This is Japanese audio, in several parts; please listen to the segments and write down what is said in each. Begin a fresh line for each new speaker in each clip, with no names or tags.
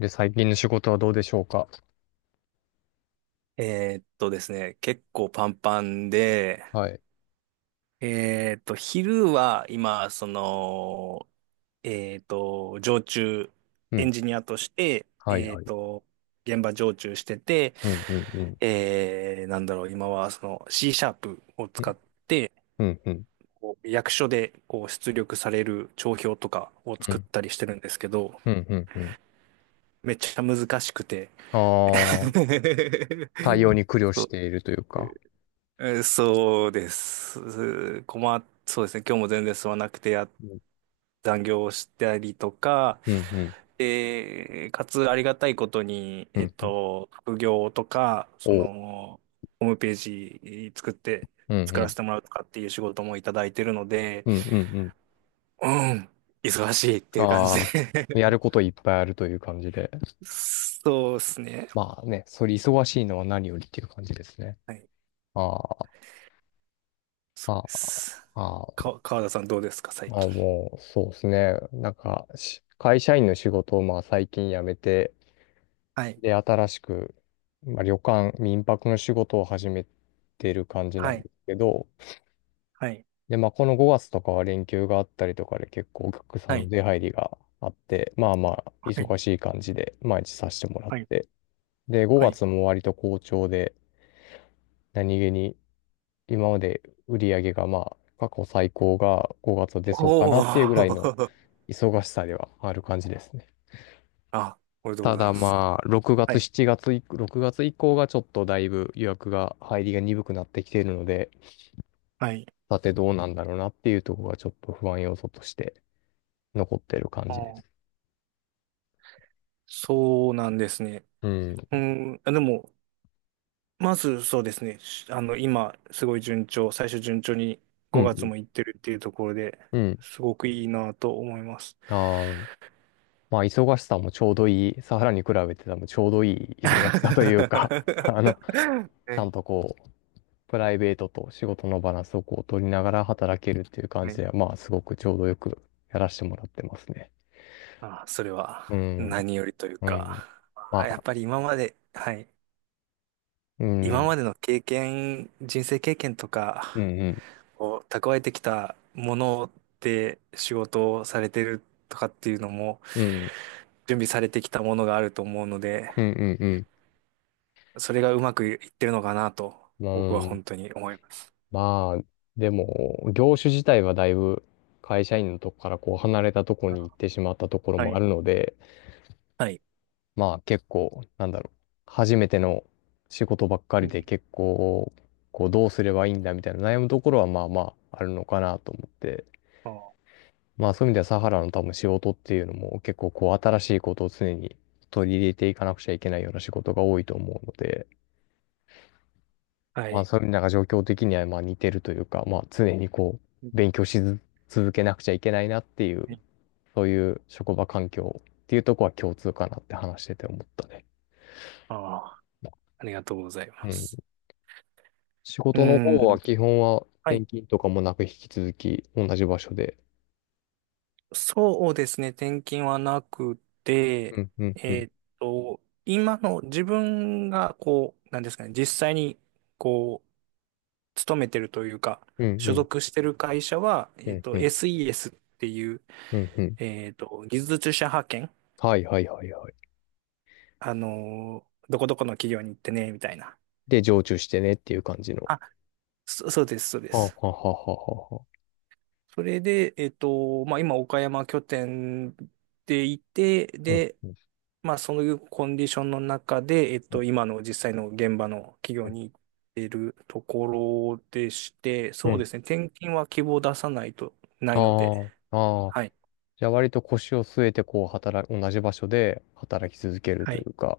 で、最近の仕事はどうでしょうか？
ですね、結構パンパンで。
はい。
昼は今、常駐
う
エン
ん。
ジニアとして、
はいはい。
現場常駐してて、
うん、うん、うん。
なんだろう、今はその C#を
う
使
ん、
って、
うん、うん。
こう役所でこう出力される帳票とかを
う
作っ
ん、
たりしてるんですけど、
うん、うん。うん、
めっちゃ難しくて。
ああ、対応 に苦慮
そ
し
う
ているというか。
えーそうです。うー困っ、そうですね。今日も全然進まなくて
うん、
残業をしたりとか、
うん、うん、
で、かつありがたいことに、
うん。うん、
副業とか、そ
おう。
の、ホームページ
うん、
作
う
らせ
ん、
てもらうとかっていう仕事もいただいてるので、
うん、うん、うん。
うん、忙しいっていう感じ
ああ、
で。
やることいっぱいあるという感じで。
そうですね。
まあね、それ忙しいのは何よりっていう感じですね。
はい、
ああ、
そ
あ
う
あ、
です。
ああ、
川田さんどうですか、最
まあ
近？
もう、そうですね。なんか、し会社員の仕事をまあ最近辞めて、
はい、
で、新しく、まあ、旅館、民泊の仕事を始めてる感じな
は
ん
い、
ですけど、
はい、
で、まあ、この5月とかは連休があったりとかで結構お客さん
は
の
い、
出入りがあって、まあまあ、
はい、
忙しい感じで毎日させてもらっ
はい。
て、で、
は
5
い
月も割と好調で、何気に今まで売り上げがまあ、過去最高が5月は出そうかな
お
っていうぐらいの
ー。
忙しさではある感じですね。
あ、おめでとうご
た
ざい
だ
ます。
まあ、6
は
月、
い。
7月以、6月以降がちょっとだいぶ予約が入りが鈍くなってきているので、
はい。
さてどうなんだろうなっていうところがちょっと不安要素として残ってる感
あ
じで
ー、
す。
そうなんですね。
うん。
うん。あ、でも、まずそうですね。しあの、今、すごい順調、最初順調に
う
5月
ん。
も行ってるっていうところで、
うん。
すごくいいなと思います。
あー、まあ、忙しさもちょうどいい、サハラに比べて多分ちょうどいい忙しさというか あの、ち ゃ
ね、
んとこう、プライベートと仕事のバランスをこう取りながら働けるっていう感じ
ね。
では、まあ、すごくちょうどよくやらせてもらってますね。
まあ、それは
うん。
何よりという
う
か、
ん。
ま
ま
あやっ
あ
ぱり今まで、はい。
うん、う
今
ん、
までの経験、人生経験と
う
か、
ん、
こう蓄えてきたもので仕事をされてるとかっていうのも、
うん、
準備されてきたものがあると思うので、
うん、うん。う
それがうまくいってるのかなと、僕は
ん、
本当に思います。
まあ、でも、業種自体はだいぶ会社員のとこからこう離れたとこ
あ、
に行ってしまったところ
は
もあ
い。
るので、
はい。
まあ結構、なんだろう、初めての仕事ばっか
う
りで
ん、
結構、こうどうすればいいんだみたいな悩むところはまあまああるのかなと思って、
あ、
まあそういう意味ではサハラの多分仕事っていうのも結構こう新しいことを常に取り入れていかなくちゃいけないような仕事が多いと思うので、
は
まあ、
い。
そういうのが状況的にはまあ似てるというか、まあ、常にこ
う
う、勉強しず続けなくちゃいけないなっていう、
ん、
そういう職場環境っていうとこは共通かなって話してて思ったね。
あ、ありがとうござい
う
ま
ん。
す。
仕
う
事の方は
ん。
基本は
は
転
い。
勤とかもなく引き続き同じ場所で。
そうですね。転勤はなく
う
て、
ん、うん、
え
うん。
ーっと、今の自分がこう、なんですかね、実際にこう、勤めてるというか、
うん、う
所
ん、
属してる会社は、
うん、うん、
SES っていう、
うん。うん、
技術者派遣。
はい、はい、はい、はい。
どこどこの企業に行ってね、みたいな。
で、常駐してねっていう感じの。
あ、そうです、そうで
はあ、は
す。
あ、はあ、はあ、はあはあ。
それで、まあ、今、岡山拠点でいて、
うん、
で、
うん、
まあ、そういうコンディションの中で、
うん、
今の実際の現場の企
う
業
ん。
に行ってるところでして、
う
そう
ん、
ですね、転勤は希望出さないと、ないので、
ああ、ああ。
はい。
じゃあ割と腰を据えてこう働く、同じ場所で働き続ける
は
とい
い、
うか、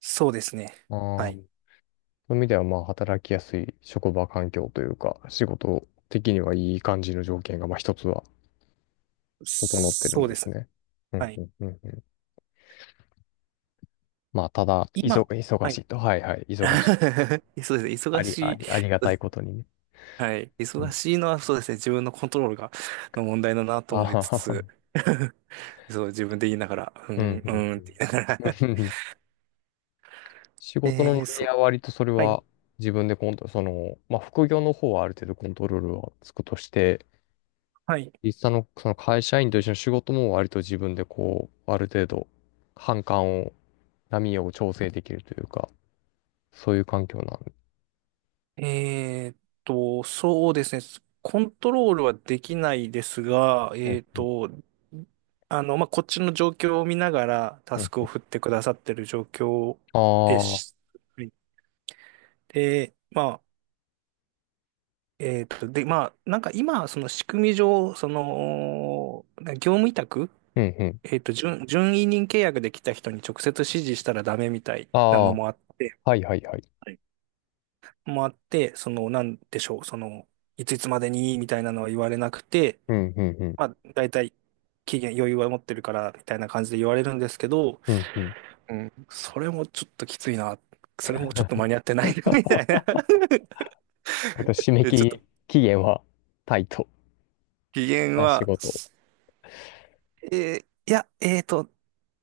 そうですね。
ああ、
は
そう
い。
いう意味ではまあ働きやすい職場環境というか、仕事的にはいい感じの条件がまあ一つは整ってるん
そう
で
で
す
す。
ね。うん
は
う
い。
んうんうん。まあただ、
今、
忙
は
し
い。
いと。はいはい、忙しい。
そうですね。
あ
忙
り、あ
しい。
り、ありが
そう
た
で
い
す、
ことにね。
はい。
う
忙
ん。
しいのはそうですね。自分のコントロールが、の問題だなと
あ
思い
は
つ
は
つ、
は。
そう、自分で言いながら、う
うん
ん、
う
う
ん
んって言いな
うん。
がら。
仕事の合
そう。
は割とそれ
はい。
は自分でコント、その、まあ副業の方はある程度コントロールはつくとして、
はい。
実際のその会社員と一緒の仕事も割と自分でこう、ある程度、反感を、波を調整できるというか、そういう環境なんで。
えーっそうですね。コントロールはできないですが、
うん、うん、
まあ、こっちの状況を見ながらタ
う
ス
ん。
クを振ってくださってる状況で
ああ、
し、はいで、まあ、なんか今、その仕組み上、その、業務委託、
うん、うん。
準委任契約で来た人に直接指示したらダメみたい
あ
な
あ、
のもあって、
はいはいはい。
はい、もあって、その、なんでしょう、その、いついつまでにみたいなのは言われなくて、
うん、うん、うん。
まあ、大体期限余裕は持ってるからみたいな感じで言われるんですけど、
うん、うん。
それもちょっときついな。それもちょっと間に 合ってない みたいな。
割と締め切
ちょっと、
り期限はタイト
期限
な仕
は、
事。
いや、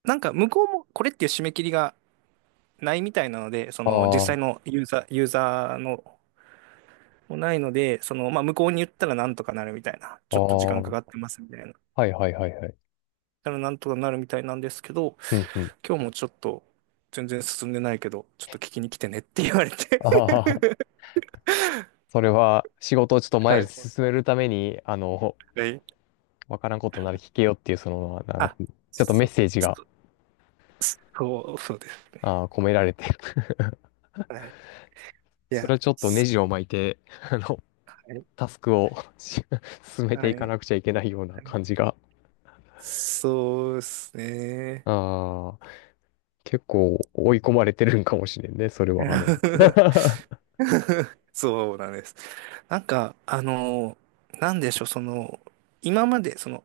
なんか向こうもこれっていう締め切りがないみたいなので、その実
あ
際
あ、
のユーザーのもないので、その、まあ、向こうに言ったらなんとかなるみたいな、
あ
ち
あ、
ょっと時間か
は
かってますみたいな、だか
いはいはいはい。
らなんとかなるみたいなんですけど、
うんうん。
今日もちょっと全然進んでないけど、ちょっと聞きに来てねって言われて。
ああ、それは仕事をちょっと 前
は
へ
い。
進めるために、あの、
はい。
わからんことなら聞けよっていう、その、なんか、
あ、
ちょっとメッ
そう、
セージが、
そそうですね。
ああ、込められて
はい。い
それ
や、
はちょっとネ
そ
ジを巻いて、あの、
う、はい。
タスクを し進めて
は
いか
い。
なくちゃいけないような
はい、
感じが、
そうですね。
ああ、結構追い込まれてるんかもしれんね、それは、あの。
そうなんです。なんか、なんでしょう、その、今まで、その、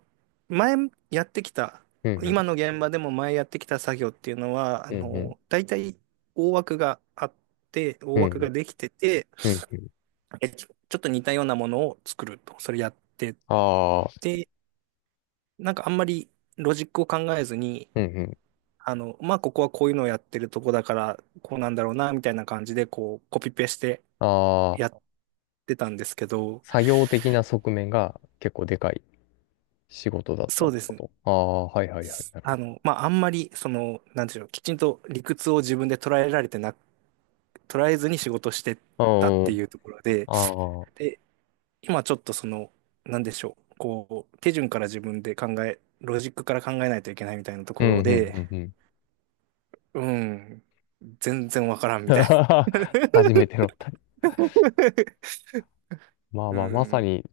前やってきた、
うん
今
う
の現場でも前やってきた作業っていうのは、
ん、うんうん、
大体大枠があっ大
う
枠
んうん、
ができてて、
うんうん。
えちょちょっと似たようなものを作ると、それやって
ああ、
て、なんかあんまりロジックを考えずに、
うんうん。
まあ、ここはこういうのをやってるとこだから、こうなんだろうな、みたいな感じで、こう、コピペして
あ
や
あ、
ってたんですけど、
作業的な側面が結構でかい仕事だった
そ
っ
うで
て
す
こ
ね。
と。ああ、はいはいはい、なるほ
まあ、あんまり、その、なんていうの、きちんと理屈を自分で捉えずに仕事してたっ
ど。
ていうところで、
ああ、ああ、
で、今ちょっとその、なんでしょう、こう、手順から自分で考え、ロジックから考えないといけないみたいなと
う
こ
ん
ろ
うん、
で、
うんうん。
うん、全然わからんみたいな。
初めての。まあ
う
まあ、まさ
ん。
に、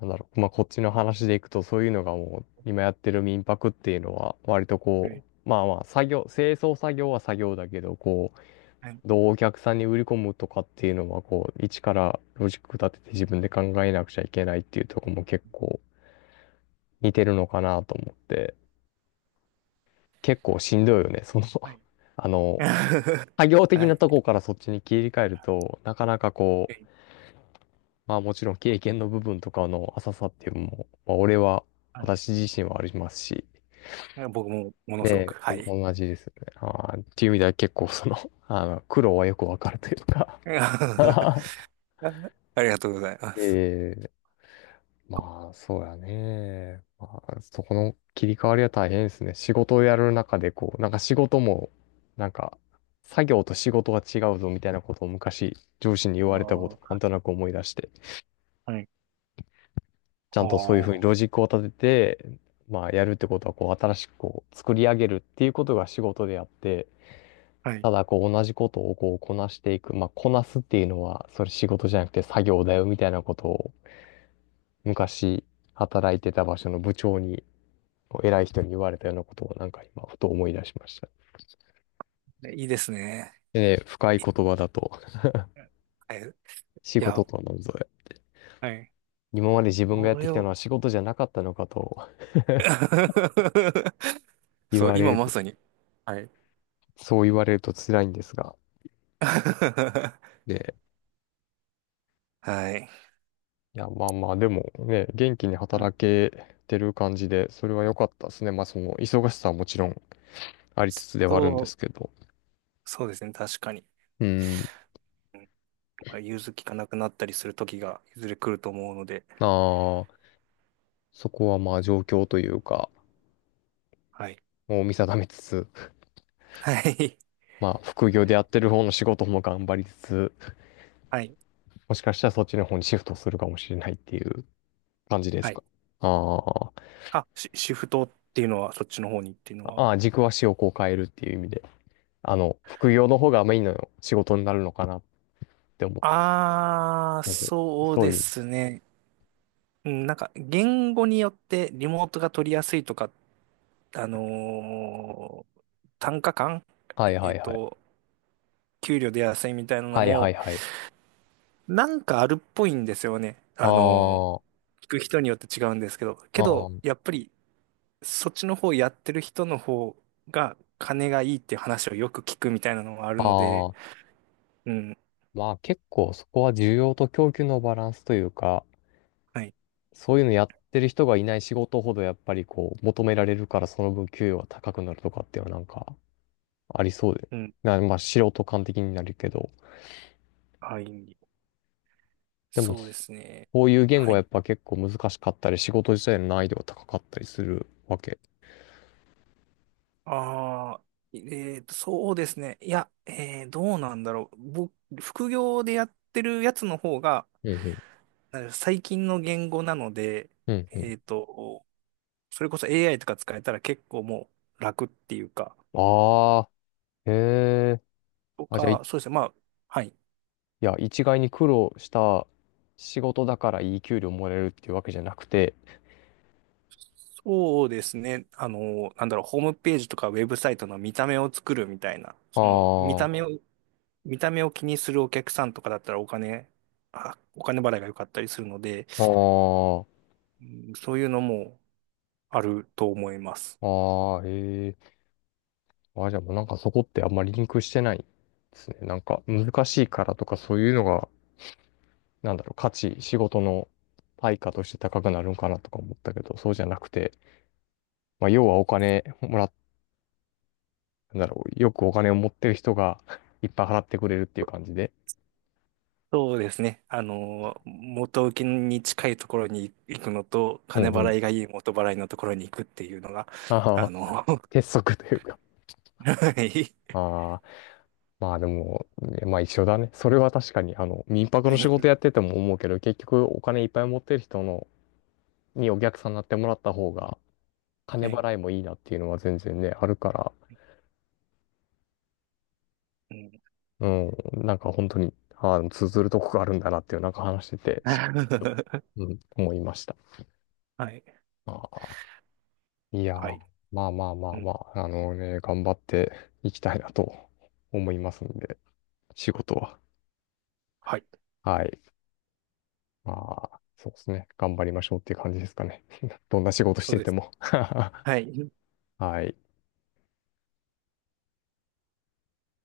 なんだろう、まあこっちの話でいくと、そういうのがもう、今やってる民泊っていうのは、割と
は
こ
い。
う、まあまあ、作業、清掃作業は作業だけど、こう、
はい。
どうお客さんに売り込むとかっていうのは、こう、一からロジック立てて自分で考えなくちゃいけないっていうところも結構似てるのかなと思って、結構しんどいよね、その
はい。
あの、作業的
は
な
い。
とこからそっちに切り替えると、なかなかこう、まあもちろん経験の部分とかの浅さっていうのも、まあ俺は、
はい、
私自身はありますし、
僕もものすごく、
ね
はい。
お同じですよね。あーっていう意味では結構その、あの、苦労はよくわかるというか
あ りがとうございます。
ええ、まあそうやね。まあそこの切り替わりは大変ですね。仕事をやる中でこう、なんか仕事も、なんか、作業と仕事が違うぞみたいなことを昔上司に言われたこと、
あ
なん
ー、
となく思い出して。
はい。
ちゃ
あ
んとそういうふうに
あ、
ロジックを立てて、まあやるってことはこう新しくこう作り上げるっていうことが仕事であって、
はい。
ただこう同じことをこうこなしていく、まあこなすっていうのはそれ仕事じゃなくて作業だよみたいなことを昔働いてた場所の部長にこう偉い人に言われたようなことをなんか今ふと思い出しました。
ね、いいですね。
でね、深い言葉だと
はい。い
仕
や、
事とは何ぞや。
はい。
今まで自分がやっ
こ
て
れ
きたの
を。
は仕事じゃなかったのかと 言
そう、
われ
今ま
る、
さに。はい。
そう言われると辛いんですが。
は
で、
い。
いや、まあまあ、でもね、元気に
はい、
働けてる感じで、それは良かったですね。まあ、その、忙しさはもちろんありつつではあるんで
そう、
すけど。
そうですね。確かに。
うん。
まあ融通きかなくなったりする時がいずれ来ると思うので。
ああ、そこはまあ、状況というか、
はい。
もう見定めつつ、
はい。
まあ、副業でやってる方の仕事も頑張りつつ、
はい。
もしかしたらそっちの方にシフトするかもしれないっていう感じで
は
す
い。
か。ああ、
あ、シフトっていうのは、そっちの方にっていうのは。
ああ、軸足をこう変えるっていう意味で、あの、副業の方がメインの仕事になるのかなって思った。
ああ、
そうそう、
そう
そう
で
いう意味。
すね。うん、なんか言語によってリモートが取りやすいとか、あのー単価感、
はい
え
は
っ
いはい。
と、給料出やすいみたいなの
はいは
も、
いはい。
なんかあるっぽいんですよね。
あー、
聞く人によって違うんですけど、け
あ
ど、
ー、
やっぱりそっちの方やってる人の方が金がいいっていう話をよく聞くみたいなのがあるの
あ
で、
ー。
うん、
まあ結構そこは需要と供給のバランスというか、
はい、
そういうのやってる人がいない仕事ほどやっぱりこう求められるからその分給与が高くなるとかっていうのはなんかありそうで。
うん、
まあ素人感的になるけど、
はい、
でも
そうですね。
そういう言語
は
はや
い。
っぱ結構難しかったり仕事自体の難易度が高かったりするわけ。
ああ、えそうですね。いや、どうなんだろう。僕、副業でやってるやつの方が、
うんうん。
なんか最近の言語なので、
うんうん。
えーと、それこそ AI とか使えたら結構もう楽っていうか、
ああ、へえ。
と
あ、じゃあ、
か、そうですね。まあ、はい。
いや、一概に苦労した仕事だからいい給料もらえるっていうわけじゃなくて、
そうですね。なんだろう、ホームページとかウェブサイトの見た目を作るみたいな、
あ
その、見た
あ、
目を、見た目を気にするお客さんとかだったらお金払いが良かったりするので、
ああ、
うん、そういうのも、あると思います。
ああ、ええ、あ、じゃあもうなんかそこってあんまりリンクしてないですね。なんか難しいからとかそういうのが、なんだろう、価値、仕事の対価として高くなるんかなとか思ったけど、そうじゃなくて、まあ、要はお金もらっ、なんだろう、よくお金を持ってる人が いっぱい払ってくれるっていう感じで。
そうですね。元請けに近いところに行くのと、
う
金
んうん。
払いがいい元払いのところに行くっていうのが、
あ
あ
あ、
の、は
鉄則というか。
い。
ああ。まあでも、ねまあ一緒だね。それは確かに、あの、民泊
は
の仕事
い。
やってても思うけど、結局お金いっぱい持ってる人の、にお客さんになってもらった方が、金
はい。
払いもいいなっていうのは全然ね、あるから、
うん。
うん、なんか本当に、ああ、通ずるとこがあるんだなっていう、なんか話してて、し、 うん、思いました。
はい。
ああ、いや
は
ー、
い。
まあまあまあ
う
ま
ん。
あ、あのね、頑張っていきたいなと思いますんで、仕事は。
はい。
はい。まあ、そうですね。頑張りましょうっていう感じですかね。どんな仕事し
そう
て
で
て
す。
も
はい。
はい。